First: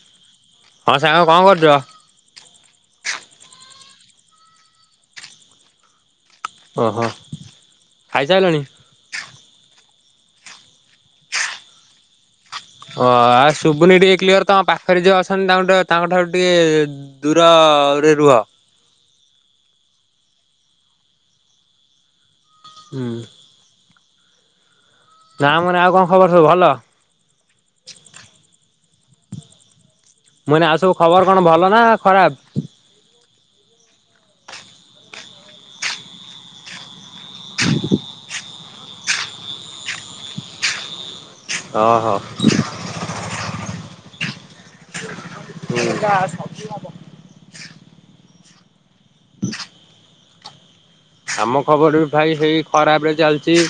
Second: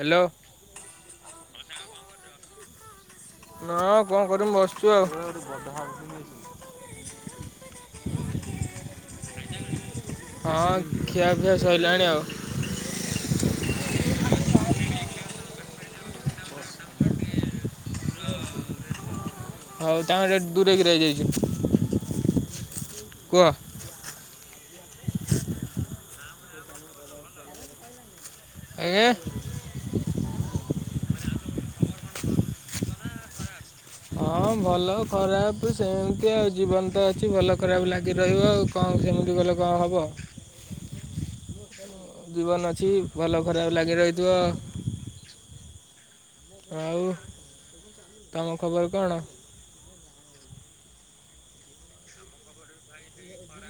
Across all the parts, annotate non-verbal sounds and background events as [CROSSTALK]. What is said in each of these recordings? Hello ହଁ ସାଙ୍ଗ କଣ କରୁଛ? ନ କଣ କରିମୁ ବସିଛୁ ଆଉ। ଓହୋ ଖାଇସାଇଲଣି? ହଁ ଖିଆ ପିଆ ସଇଲାଣି ଆଉ। ଓ ଆ ଶୁବୁନି ଟିକେ କ୍ଲିଅର୍, ତମ ପାଖରେ ଯିଏ ଅଛନ୍ତି ତଙ୍କଠା -ତାଙ୍କଠାରୁ ଟିକେ ଦୁର ରେ ରୁହ। ହଉ ତାଙ୍କ ଦୂରେଇକି ରହିଯାଇଛି। ହୁଁ। ନାଁ, ମର ଆଉ, କଣ ଖବର ସବୁ ଭଲ? ଏ ଗେ ମୁଁ କହିନି, ଆଉ ସବୁ ଖବର କଣ ଭଲ ନା ଖରାପ୍? ହଁ, ଭଲ ଖରାପ୍ ସେମିତି ଆଉ, ଜୀବନ ତ ଅଛି ଭଲ ଖରାପ୍ ଲାଗି ରହିବ ଆଉ। କଣ ସେମିତି କଲେ କଣ ହବ? ଓହୋ ଜୀବନ ଅଛି, ଭଲ ଖରାପ୍ ଲାଗିରହିଥିବ। ହୁଁ। ଆଉ, ତମ ଖବର କଣ? ଆମ ଖବର ବି ଭାଇ ହେଇ ଖରାପରେ ଚାଲିଚି।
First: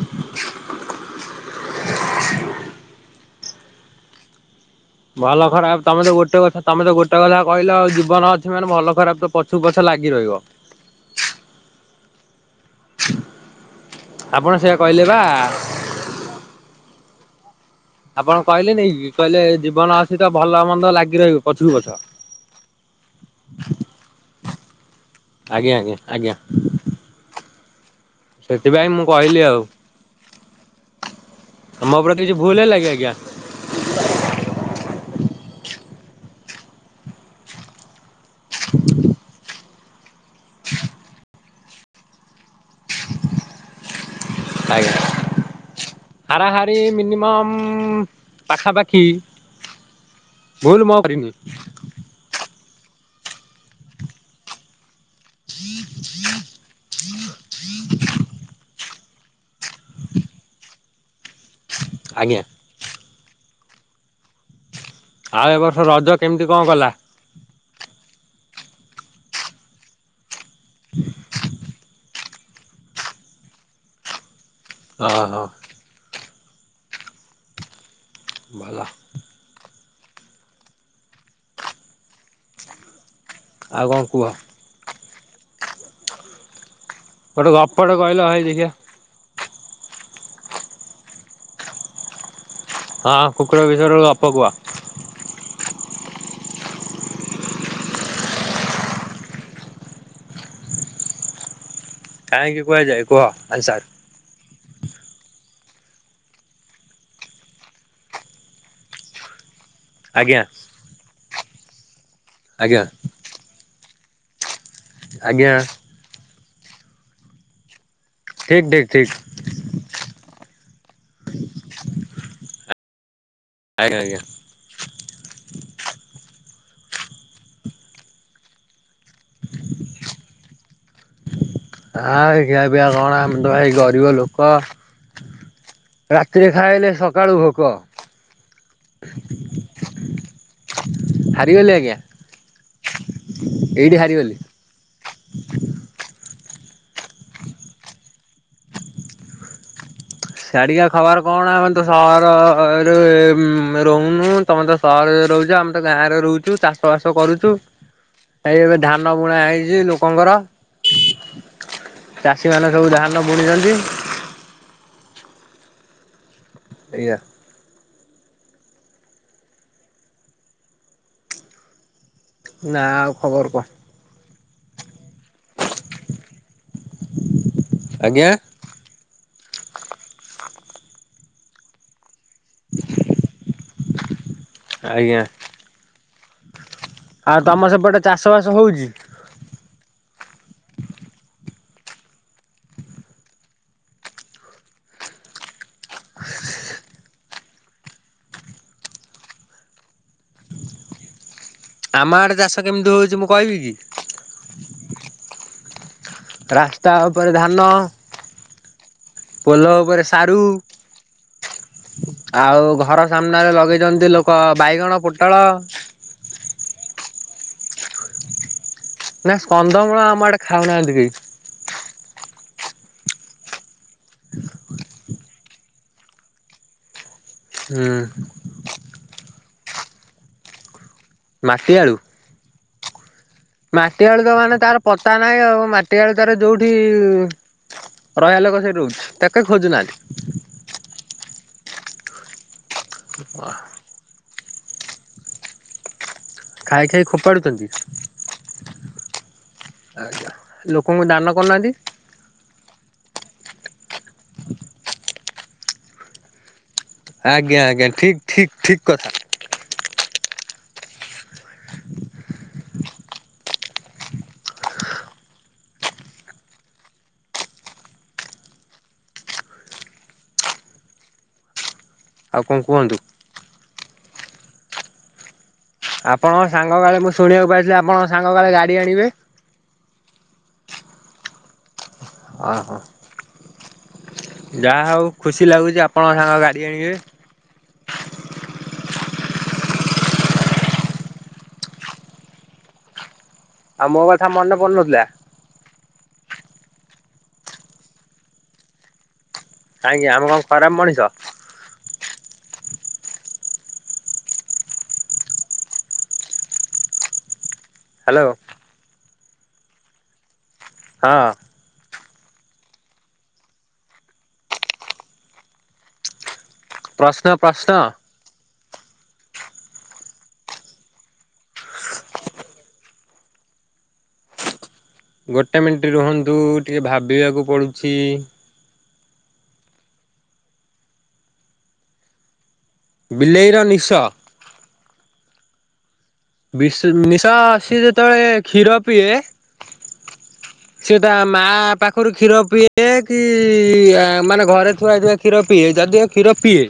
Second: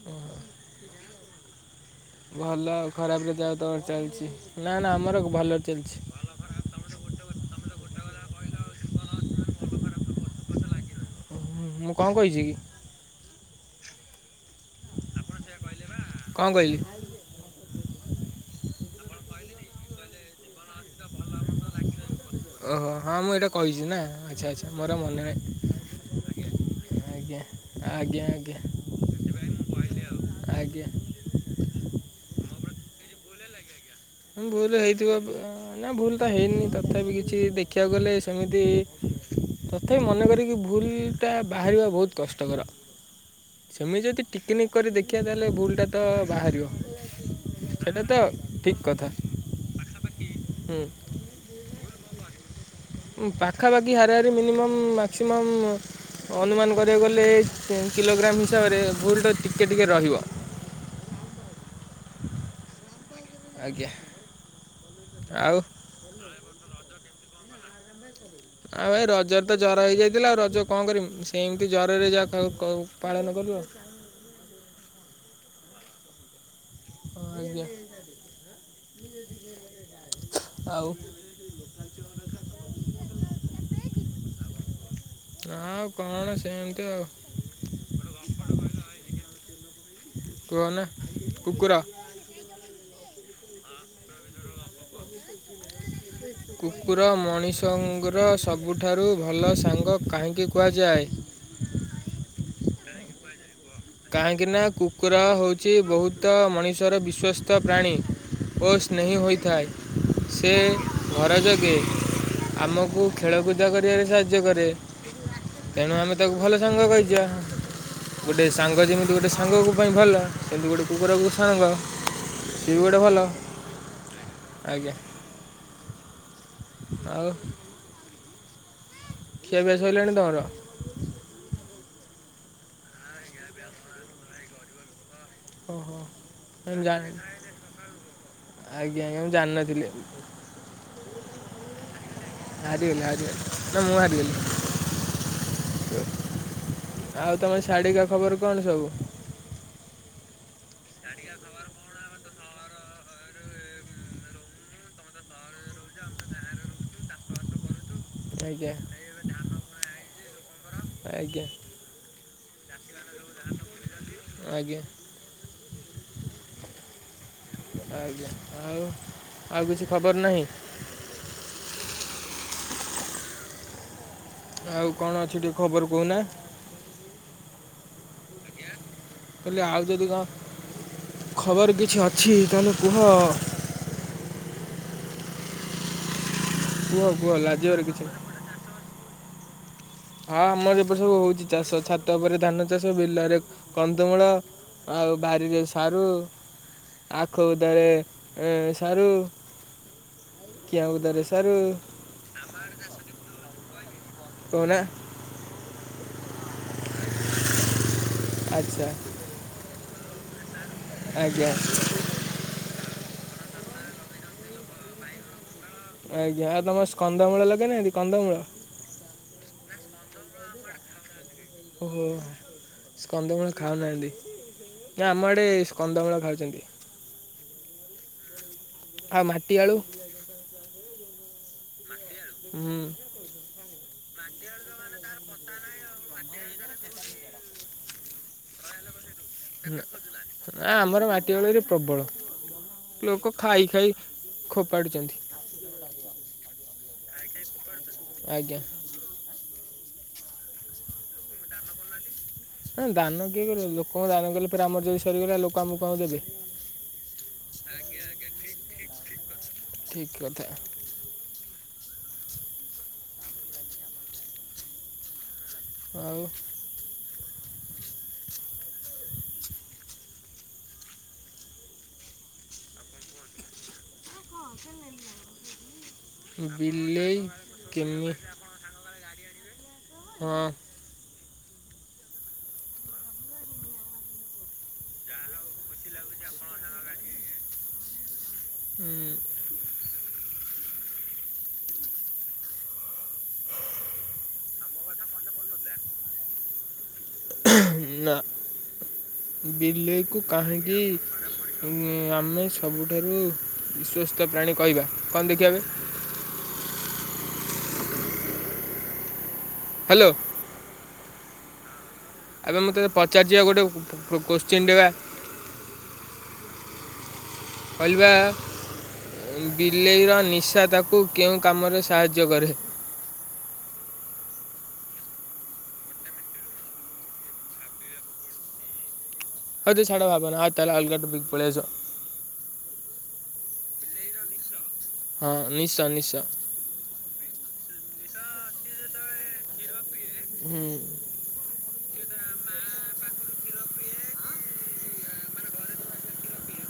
ଉଁ ହୁଁ। ଭଲ, ଆଉ ଖରାପ ଯଦି ଆଉ ତର ଚାଲିଛି। ନା ନା ଆମ ଭଲ ଖରାପ୍ ତମେ ତ ଗୋଟେ କଥା ତମେ ତ ଗୋଟେ କଥା କହିଲ ଆଉ, ଜୀବନ ଅଛି ମାନେ ଭଲ ଖରାପ ତ ପଛୁ ପଛ ଲାଗି ରହିବ। ହୁଁ, ମୁଁ କଣ କହିଛିକି? ଆପଣ ସେଆ କହିଲେ ବା! କଣ କହିଲି? ଆପଣ କହିଲେ ନେଇକି, କହିଲେ ଜୀବନ ଅଛିତ ଭଲ ମନ୍ଦ ଲାଗିରହିବ, ପଛ କୁ ପଛ। ଓହୋ! ହଁ, ମୁଁ ଏଇଟା କହିଛି ନା, ଆଛା ଅଛା ମୋର ଆଉ ମନେ ନାହିଁ। ଆଜ୍ଞା, ଜ୍ଞା, ଆଜ୍ଞା। ଆଜ୍ଞା ଆଜ୍ଞା ସେଥିପାଇଁ ମୁଁ କହିଲି ଆଉ ଆଜ୍ଞା, ଆଜ୍ଞା। ଆମ ପ୍ରତି କିଛି, ଭୁଲ୍ ହେଲାକି ଆଜ୍ଞା? ଭୁଲ୍ ହେଇଥିବ। ନାଁ ଭୁଲ୍ ତ ହେଇନି ତଥାପି କିଛି ଦେଖିଆକୁ ଗଲେ ସେମିତି ତଥାପି ମନେ କରିକି ଭୁଲ୍ ଟା ବାହାରିବା ବହୁତ୍ କଷ୍ଟକର। ସେମିତି ଯଦି ଟିକନିକ୍ କରି ଆଜ୍ଞା। ଦେଖିବା ତା, ହେଲେ ଭୁଲଟା ତ ବାହାରିବ। ହାରାହାରି ମିନିମମ୍ ସେଇଟା ତ ଠିକ୍ ପାଖାପାଖି, କଥା ହୁଁ ଭୁଲ ମୁଁ ଆଉ କରିନି। ପାଖାପାଖି, ହାରି ହାରି ମିନିମମ୍ ମା ମ୍ୟାକ୍ସିମମ୍ ଅନୁମାନ କରିବାକୁ ଗଲେ କିଲୋଗ୍ରାମ୍ ହିସାବରେ ଭୁଲ ତ ଟିକ୍ ଟିକେ ଟିକେ ରହିବ। ଆଜ୍ଞା। ଆଜ୍ଞା। ଆଉ ଏବ ବର୍ଷ ରଜ କେମିତି କଣ ଗଲା? ଆଉ, ଭାଇ ରଜରେ ତ ଜର ହେଇଯାଇଥିଲା। ଆଉ ରଜ କଣ କରିମି? ସେମିତି ଜ୍ୱରରେ ଯାହା ଖାଉ କଉ। ପାଳନ କଲୁ ଆଉ। ଅ ହ। [INAUDIBLE] ଆଜ୍ଞା। ଭଲ। ଆଉ। ଆଉ କଣ କୁହ? ନା ଆଉ କଣ ସେମତି ଆଉ। ଗୋଟେ ଗପଟେ କହିଲ, ଭାଇ ଦେଖିଆ। କୁହନା କୁକୁର। ହଁ, କୁକୁର ବିଷୟରେ ଗୋଟେ ଗପକୁୁଅ। [INAUDIBLE] କୁକୁର ମଣିଷଙ୍କର ସବୁଠାରୁ ଭଲ ସାଙ୍ଗ କାହିଁକି କୁହାଯାଏ? କାହିଁକି କୁହାଯାଏ? କୁହ ଆନ୍ସାର! କାହିଁକି ନା, କୁକୁର ହଉଛି, ବହୁତ ମଣିଷର ବିଶ୍ୱସ୍ତ ପ୍ରାଣୀ। ଓ ସ୍ନେହି ହୋଇଥାଏ। ଆଜ୍ଞା ସେ ଘର ଜଗେ। ଆଜ୍ଞା ଆମକୁ ଖେଳକୁଦ କରିବାରେ ସାହାଯ୍ୟ କରେ ଆଜ୍ଞା ତେଣୁ ଆମେ ତାକୁ ଭଲ ସାଙ୍ଗ କହିଯିବା। ଠିକ ଠିକ୍ ଠିକ। ଗୋଟେ ସାଙ୍ଗ କୁ ପାଇଁ ଭଲ ସେମିତି ଗୋଟେ କୁକୁରକୁ ସାଙ୍ଗ ସିଏ ବି ଗୋଟେ ଭଲ ଆଜ୍ଞା ଆଜ୍ଞା। ଆଜ୍ଞା। ଆଉ ଖିଆପିଆ ସଇଲାଣି ତମର? ଆଃ ଖିଆପିଆ କଣ ଆମେ ତ ଭାଇ ଗରିବ ଲୋକ ଓହୋ ରାତିରେ ମୁଁ ଖାଇଲେ ଜାଣିନି ସକାଳୁ ଭୋକ ଆଜ୍ଞା ଆଜ୍ଞା ମୁଁ ଜାଣିିନଥିଲି ହାରିଗଲି ଆଜ୍ଞା ଆରି ଗଲି ଆରୀ ଗଲି ନା ଏଇଠି ମୁଁ ଆରିଗଲି ହାରିଗଲି। ଆଉ ତମେ ସିଆଢିକା ଖବର କଣ ସବୁ ଶାଡ଼ିକା ଖବାର କଣ ଆମେ ତ ସହରରେ ଉଁ ରହୁନୁ ତମେ ତ ସହରରେ ରହୁଛ ଆମେ ତ ଗାଁ ରେ ରହୁଛୁ ଚାଷ ବାସ କରୁଛୁ। ଏଇ ଆଜ୍ଞା ଏବେ ଧାନ ବୁଣା ହେଇଛି ଲୋକଙ୍କର ଆଜ୍ଞା ଚାଷୀମାନେ ସବୁ ଧାନ ବୁଣିଛନ୍ତି। ଆଜ୍ଞା। ଆଜ୍ଞା। ଆଜ୍ଞା ଆଉ ଆଉ କିଛି ଖବର ନାହିଁ। ନା ଆଉ ଖବର କଣ। ଆଉ କଣ ଅଛି ଟିକେ ଖବର କହୁନା ଆଜ୍ଞା। କହିଲି ଆଉ ଯଦି କଣ ଖବର କିଛି ଅଛି ତାହେଲେ କୁହ ଆଜ୍ଞା କୁହ କୁହ ଆଉ ତମ ଲାଜିବାର ସେପଟେ କିଛି ଚାଷ ବାସ ହଉଛି। ହଁ ଆମର ଏପଟ ସବୁ ହେଉଛି ଚାଷ ଛାତ ଉପରେ ଧାନ ଚାଷ ବିଲରେ କନ୍ଦମୂଳ ଆଉ ବାରିରେ ସାରୁ ଆଖୁ ବୁଦାରେ ଏ ସାରୁ। କିଆ ବୁଦାରେ ସାରୁ। ଆମ ଆଡ଼େ ଚାଷ କେମିତି ହଉଛି ମୁଁ କହିବି କି। କହୁନା। ରାସ୍ତା ଉପରେ ଧାନ ଆଚ୍ଛା। ପୋଲ ଉପରେ ସାରୁ। ଆଜ୍ଞା ଆଉ ଘର ସାମ୍ନାରେ ଲଗେଇଛନ୍ତି ଲୋକ ବାଇଗଣ ପୋଟଳ। ଆଜ୍ଞା ଆଉ ତମର ସ୍କ କନ୍ଦମୂଳ ଲଗେଇନାହାନ୍ତି କନ୍ଦମୂଳ? ନାଁ କନ୍ଦମୂଳ ଆମ ଆଡେ ଖାଉନାହାନ୍ତି କେହି। ଓହୋ ସ୍କନ୍ଦମୂଳ ଖାଉନାହାଁନ୍ତି। ନା ଆମ ଆଡ଼େ ସ୍କନ୍ଦମୂଳ ଖାଉଛନ୍ତି। ହୁଁ। ଆଉ ମାଟିଆଳୁ? ମାଟି ଆଳୁ ହୁଁ ମାଟିଆଳୁ ତ ମାନେ ତାର ପତା ନାହିଁ ଆଉ ମା ଟି ଆଳୁ ତାର ଯୋଉଠି ରହିବା ଲୋକ ସେଇଠି ରହୁଛି। ତାକେ ଖୋଜୁନାହାନ୍ତି ନା ଆମର ମାଟି ଆଳୁରେ ପ୍ରବଳ ଲୋକ ଖାଇ ଖାଇ ଖୋପାଡୁଛନ୍ତି ଖାଇ ଖାଇ ଫୋପାଡୁଛନ୍ତି ଆଜ୍ଞା। ଆଜା ଲୋକଙ୍କୁ ଦାନ କରୁନାହାନ୍ତି। ନା ଦାନ କିଏ କରିବ ଲୋକଙ୍କ ଦାନ କଲେ ପେରେ ଆମର ଯଦି ସରିଗଲା ଲୋକ ଆମକୁ କଣ ଦେବେ। ଆଜ୍ଞା ଆଜ୍ଞା ଠିକ ଠିକ ଠିକ କଥା। ଠିକ୍ କଥା। ଆଉ ଆଉ କଣ କୁହନ୍ତୁ? ଆପଣ ସାଙ୍ଗ କାଳେ ମୁଁ ବିଲେଇ ଶୁଣିବାକୁ ପାଇଥିଲି ଆପଣ କେମି ସାଙ୍ଗ କଳେ ଗାଡ଼ି ଆଣିବେ। ହଁ। ହ ହୋ। ଯାହା ହେଉ ଖୁସି ଲାଗୁଛି ଆପଣଙ୍କ ସାଙ୍ଗ ଗାଡ଼ି ଆଣିବେ। ହୁଁ। [INAUDIBLE] ଆଉ ମୋ କଥା ମନେ ପଡୁନଥିଲା। ନା କାହିଁକି ବିଲେଇକୁ ଆମେ କଣ ଖରାପ କାହିଁକି ମଣିଷ ଆମେ ସବୁଠାରୁ ବିଶ୍ୱସ୍ତ ପ୍ରାଣୀ କହିବା କଣ ଦେଖିବା ଏବେ। ହ୍ୟାଲୋ। ହ୍ୟାଲୋ। ହଁ। ଏବେ ମଁତତେ ପଚାରଯିବା ଗୋଟେ କୋଶ୍ଚିନ୍ ବା। ପ୍ରଶ୍ନ ପ୍ରଶ୍ନ କହିଲି ପା ବିଲେଇର ନିଶା ତାକୁ କେଉଁ କାମରେ ସାହାଯ୍ୟ କରେ? ଗୋଟେ ମିନଟ ରୁହନ୍ତୁ ଟିକେ ଭାବିବାକୁ ପଡ଼ୁଛି। ହଉ ସଢା ଭାବାନ ନା ଆଉ ତାହେ ଅଲଗାଟ ବିକ୍ ପଳେଇସ। ବିଲେଇର ନିଶ ନିଶ। ହଁ ନିଶ୍ଚୟ ନିଶ୍ଚୟ। ବି ନିଶ ସ ଯେତେବେଳେ କ୍ଷୀର ପିଏ ହୁଁ ସିଏ ମା ପାଖରୁ କ୍ଷୀର ପିଇଏ କି ମାନେ ଘରେ ଛୁଆ ହେଇଥିବା କ୍ଷୀର ପିଇଏ ଯଦିଓ କ୍ଷୀର ପିଏ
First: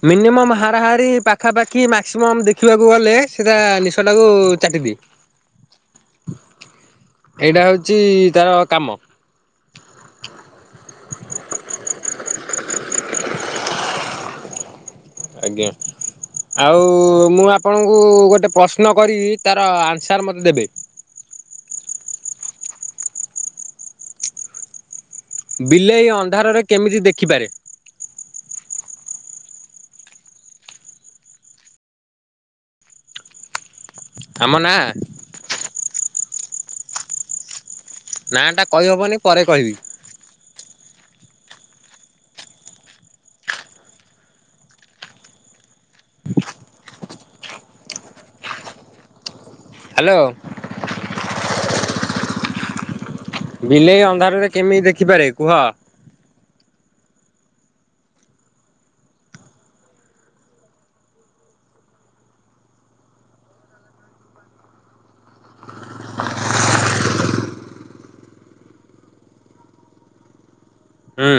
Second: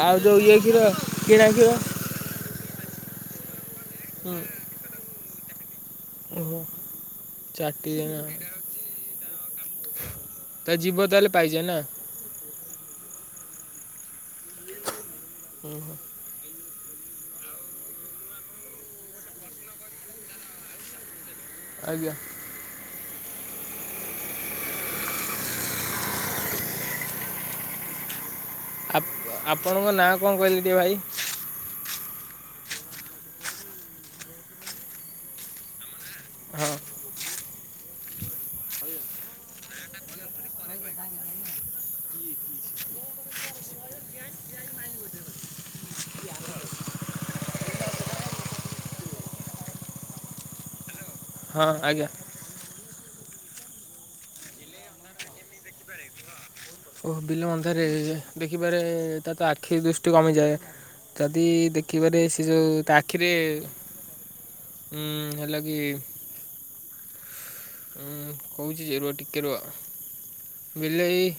ଆଉ ଯୋଉ ମିନିମମ୍ ଇଏ କ୍ଷୀର ହାରାହାରି କିଣା କ୍ଷୀର ପାଖାପାଖି ମାକ୍ସିମ ଦେଖିବାକୁ ଗଲେ ସେଟା ନିଶଟାକୁ ଚାଟିଦିଏ। ଓ ଏଇଟା ହଉଛି ଚାଟିଦିଏ। ତାର କାମ ତା ଜିବ ତାହେଲେ ପାଇଜେ ନା ଆଜ୍ଞା ଆଉ ମୁଁ ଆପଣଙ୍କୁ ଗୋଟେ ପ୍ରଶ୍ନ କରିି ତାାର ଆନ୍ସର୍ ମୋତେ ଦେବେ ଆଜ୍ଞା ବିଲେଇ ଅନ୍ଧାରରେ କେମିତି ଦେଖିପାରେ ଆ ଆପଣଙ୍କ ନାଁ କଣ କହିଲି ଟିକେ ଭାଇ ଆମ ନା ହଁ ନାଟା କହିହବନି ପରେ କହିବି ହଁ ହ୍ୟାଲୋ ହଁ ଆଜ୍ଞା ବିଲେଇ ଅନ୍ଧାରରେ କେମିତି ଦେଖିପାରେ କୁହ ଓ ବିଲ ମନ୍ଧାରେ ଦେଖିପାରେ ତା ତ ଆଖି ଦୃଷ୍ଟି କମିଯାଏ ଯଦି ଦେଖିବାରେ ସେ ଯୋଉ ତା ଆଖିରେ ହୁଁ ହେଲା କିି ଉଁ କହୁଛି ଯେ ରୁହ ଟିକେ ରୁହ ବିଲେଇ ହୁଁ।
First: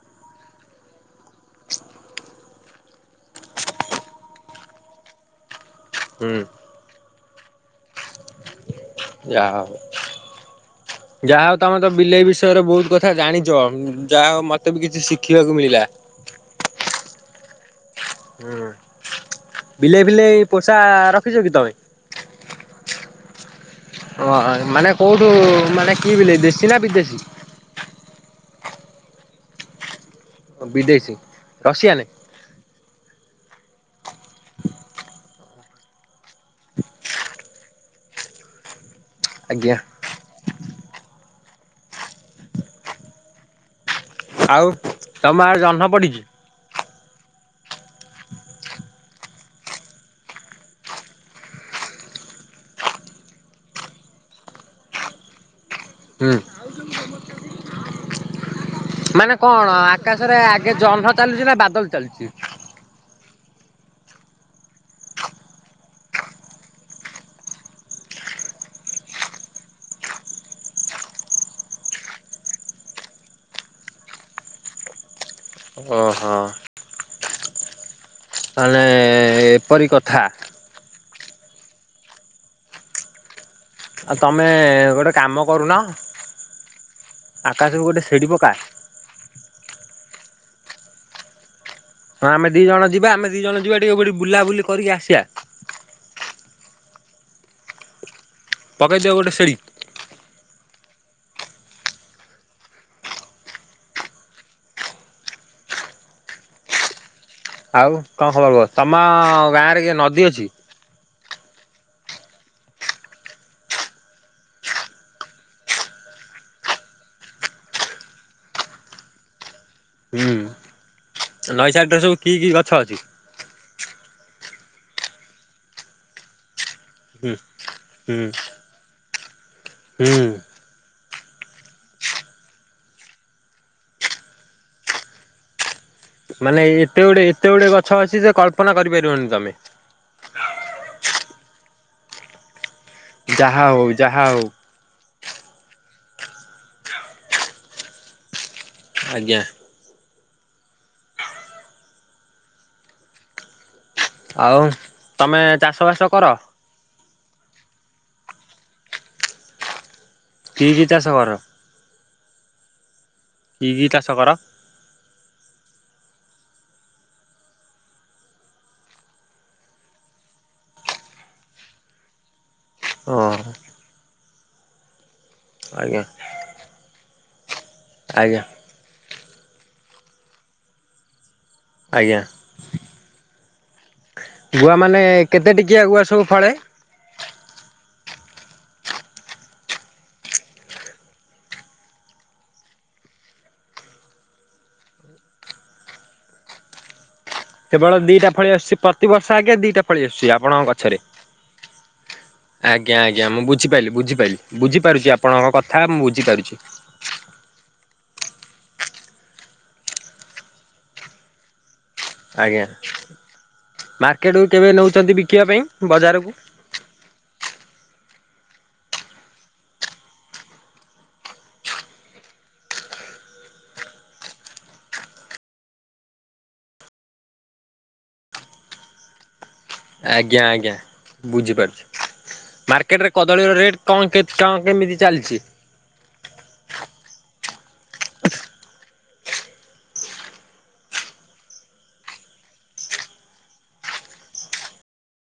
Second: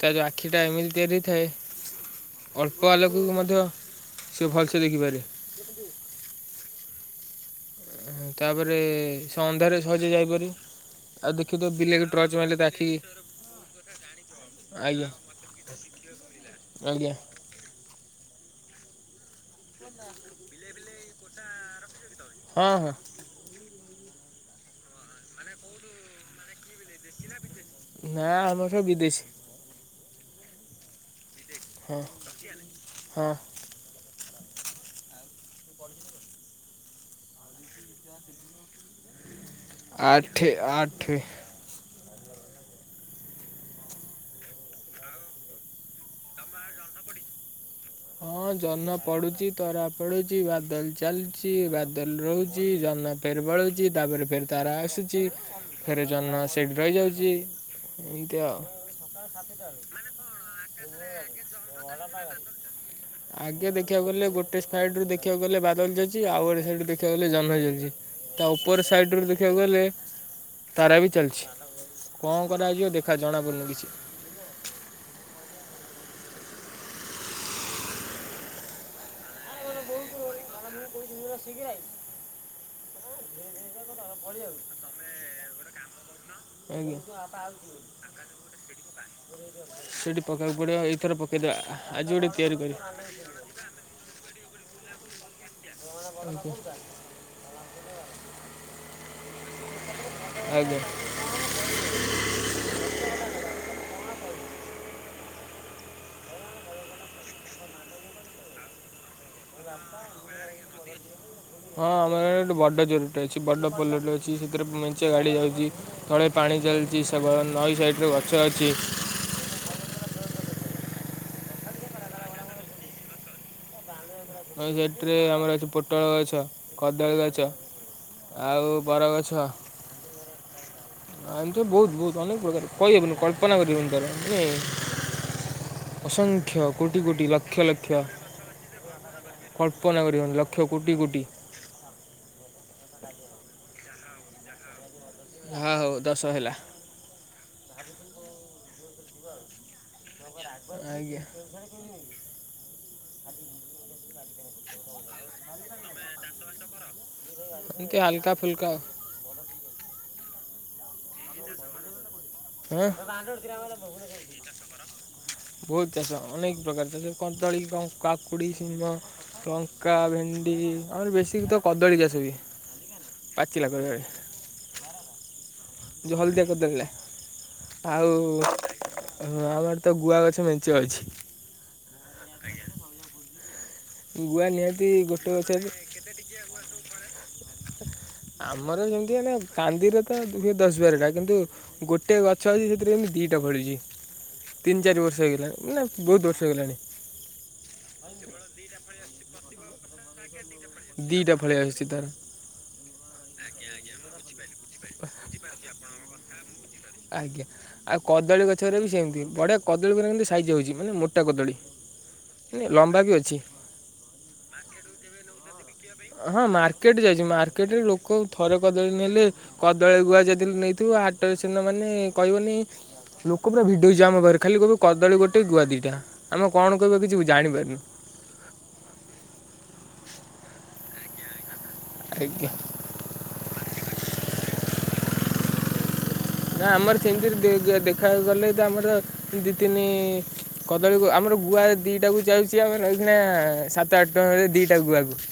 ତା ଯଉ ଆଖି ଟା ଏମିଲ ତିଆରି ଥାଏ ଅଳ୍ପ ଆଲୋକକୁ ମଧ୍ୟ ସେ ଭଲସେ ଦେଖିପାରେ ହୁଁ ତାପରେ ଯାହା ହଉ ସନ୍ଧ୍ୟାରେ ସହଜ ଯାଇପାର ଯାହା ହଉ ତମେ ତ ବିଲେଇ ବିଷୟରେ ଆଖି ବହୁତ କଥା ଜାଣିଛ ଯାହା ହ ମତେ ବି କିଛି ଆଜ୍ଞା ଶିଖିବାକୁ ମିଳିଲା ଆଜ୍ଞା ହୁଁ ବିଲେଇ ଫିଲେଇ ପୋଷା ରଖିଛ କି ତମେ? ହଁ ହଁ। ଓ ମାନେ କୋଉଠୁ ମାନେ କି ବିଲେଇ ଦେଶୀ ନା ବିଦେଶୀ? ନା ଆମର ସବୁ ବିଦେଶୀ। ଓ ବିଦେଶୀ। ରସିଆନ। ହଁ। ଆଜ୍ଞା। ଆଠେ ଆଠେ। ଆଉ ତମ ଆଡେ ଜହ୍ନ ପଡିଛି? ହଁ ଜହ୍ନ ପଡୁଛି, ତରା ପଡୁଛି, ବାଦଲ ଚାଲୁଚି, ବାଦଲ ରହୁଛି, ଜହ୍ନ ଫେର ବଢ଼ୁଛି ତାପରେ ଫେର ତାରା ଆସୁଛି। ଫେର ହୁଁ। ଜହ୍ନ ସେଇଠି ରହିଯାଉଛି ଏମିତି ଆଉ। ମାନେ କଣ ଆକାଶରେ ଆଗେ ଜହ୍ନ ଚାଲିୁଛି ନା ବାଦଲ ଚାଲିଛି? ଆଗେ ଦେଖିବାକୁ ଗଲେ ଗୋଟେ ସାଇଡରୁ ଦେଖିବାକୁ ଗଲେ ବାଦଲ ଚାଲୁଛି, ଆଉ ଗୋଟେ ସାଇଡୁ ଦେଖିବାକୁ ଗଲେ ଜହ୍ନ ଚାଲୁଛି। ତା ଉପର ସାଇଡ ରୁ ଦେଖିବାକୁ ଗଲେ? ତାରା ବି ଚାଲିଛି କଣ କରାଯିବ ଦେଖା ଜଣାପଡ଼ୁନି କିଛି। ଅହଁ। ମାନେ ଏପରି କଥା। [INAUDIBLE] ଆଉ ତମେ ଗୋଟେ କାମ କରୁନ ଆଜ୍ଞା ଆକାଶରୁ ଗୋଟେ ସିଢୀ ପକା? ସିଡି ପକେଇବାକୁ ପଡିବ ଏଇଥର ପ କେଇଦବା ଆ ଆଜି ହଁ ଗୋଟେ ଆମେ ତିଆରି ଦି କରିବା ଜଣ ଯିବା ଆମେ ଦି ଜଣ ଯିବା ଟିକେ କୋଉଠି ବୁଲାବୁଲି କରିକି ଆସିବା। [INAUDIBLE] ପକେଇ ଦିଅ ଗୋଟେ ସିଢି? ଆଜ୍ଞା। ଆଉ କଣ ଖବର କୁହ ତମ ଗାଁରେ କିଏ ନଦୀ ଅଛି? [INAUDIBLE] ହଁ ଆମର ଗ ଗୋଟେ ବଡ ଜରୁଟେ ଅଛି ବଡ ପୋଲଟେ ଅଛି ସେଥିରେ ମେଞ୍ଚେ ଗାଡି ଯାଉଛି। ତଳେ ପାଣି ଚାଲିଛି ସେପ ନଈ ସାଇଟରେ ଗଛ ଅଛି। ହୁଁ। ନଈ ସାଇଟରେ ସବୁ କି କି ଗଛ ଅଛି? ନଈ ସାଇଟରେ ଆମର ଅଛି ପୋଟଳ ଗଛ। କଦଳୀ ହୁଁ ଗଛ, ହୁଁ ଆଉ ବରଗଛ। ହୁଁ ଆ ଏମତି ବହୁତ ବହୁତ ଅନେକ ପ୍ରକାର କହିହବନି କଳ୍ପନା କରିହବନି ତାର ମାନେ ଅସଂଖ୍ୟ ମାନେ କୋଟି ଏତେ କୋଟି ଗୁଡେ ଏତେ ଲକ୍ଷ ଗୁଡେ ଗଛ ଅଛି ଯେ କଳ୍ପନା କରିପାରିବନି ତମେ। ଅଳ୍ପନା କରିହବନି ଲକ୍ଷ କୋଟି କୋଟି। ଯାହା ହଉ ଯାହା ହଉ। ହଁ ହଉ ଦଶ ହେଲା। ଆଜ୍ଞା। ଆଜ୍ଞା। ଆଉ ତମେ ଚାଷବାସ କର? ଏମିତି ହାଲକା ଫୁଲକା ଆଉ। କି କି ଚାଷ କର? ଆଁ? କି କି ଚାଷ କର? ବହୁତ ଚାଷ ଅନେକ ପ୍ରକାର ତାଥେରେ କଦଳୀ, କାକୁଡି, ସିମ ଲଙ୍କା, ଭେଣ୍ଡି, ଆମର ବେଶୀ ତ କଦଳୀ ଚାଷ ବି ଓହୋ ପାଚିଲା କଦଳୀ। ଆଜ୍ଞା ଯୋଉ ହଳଦିଆ କଦ ରହିଲା ଆଉ ଆଜ୍ଞା ହଁ ଆମର ତ ଗୁଆ ଗଛ ମେଞ୍ଚେ ଅଛି। ଆଜ୍ଞା, ଗୁଆ ନିହାତି ମାନେ ଗୋଟେ କେତେ ଗଛରେ ଟିକିଆ ଗୁଆ ସବୁ ଫଳେ? ଆମର ଯେମିତି ନା କାନ୍ଦିରେ ତ ହୁଏ ଦଶ ବାରଟା କିନ୍ତୁ ଗୋଟିଏ ଗଛ ଅଛି ସେଥିରେ ଏମତି ଦୁଇଟା ଫରିଛି ତିନି ଚାରି ବର୍ଷ ହେଇଲାଣି ବହୁତ ବର୍ଷ ହେଗଲାଣି କେବଳ ଦିଟାଳଳି ଆସୁଛି ପ୍ରତି ବର୍ଷ ଆଗେ ଦିଟା ଫଳ ଆୁଛି ଆପଣ ଦିଟା ଫଳଆ ଆସୁଛି ତାର ଆଜ୍ଞା ଆଜ୍ଞା ମୁଁ ବୁଝିପାରିଲି ବୁଝିପାରିଲି ବୁଝିପାରୁଛି ଆପଣଙ୍କ କଥା ମୁଁ ବୁଝିପାରୁଛି। ଆଜ୍ଞା। ଆଉ କଦଳୀ ଗଛରେ ବି ସେମିତି ବଢିଆ କଦଳୀ ଉପ କେମିତି ସାଇଜ୍ ହେଉଛି ମାନେ ମୋା କଦଳୀ। ଆଜ୍ଞା ମାନେ ଲମ୍ବା ବି ଅଛି ମାର୍କେଟରୁ କେବେ ନେଉଛନ୍ତି ବିକିବା ପାଇଁ? ବଜାରକୁ? ହଁ ମାର୍କେଟ ଯାଇଛି ମାର୍କେଟରେ ଲୋକ ଥରେ କଦଳୀ ନେଲେ କଦଳୀ ଗୁଆ ଯେଦି ନେଇଥିବ ହାଟରେ ସିନା ମାନେ କହିବନି ଲୋକପ୍ରୟ ଭିଡ଼ିଓ ହେଛି ଆମ ପାରେ ଖାଲି କହିବୁ କଦଳୀ ଗୋଟେ ଗୁଆ ଦୁଇଟା ଆମେ କଣ କହିବା କିଛି ଜାଣିପାରାରୁନୁ ଆଜ୍ଞା ଆଜ୍ଞା ବୁଝିପାରୁଛ ଆଜ୍ଞା କକେଟ କଦଳୀର ରେଟ୍ କଣ କଣ କେମିତି ଚାଲିଛି? ନା ଆମର ସେମିତିରେ ଦେଖାକୁ ଗଲେ ତ ଆମର ଦୁଇ ତିନି କଦଳୀକୁ ଆମର ଗୁଆ ଦିଟା କ ଯାଉଛି ଆମର ଏଇା ସାତ ଆଠଟଙ୍କରେ ଦିଟା ଗୁଆକୁ।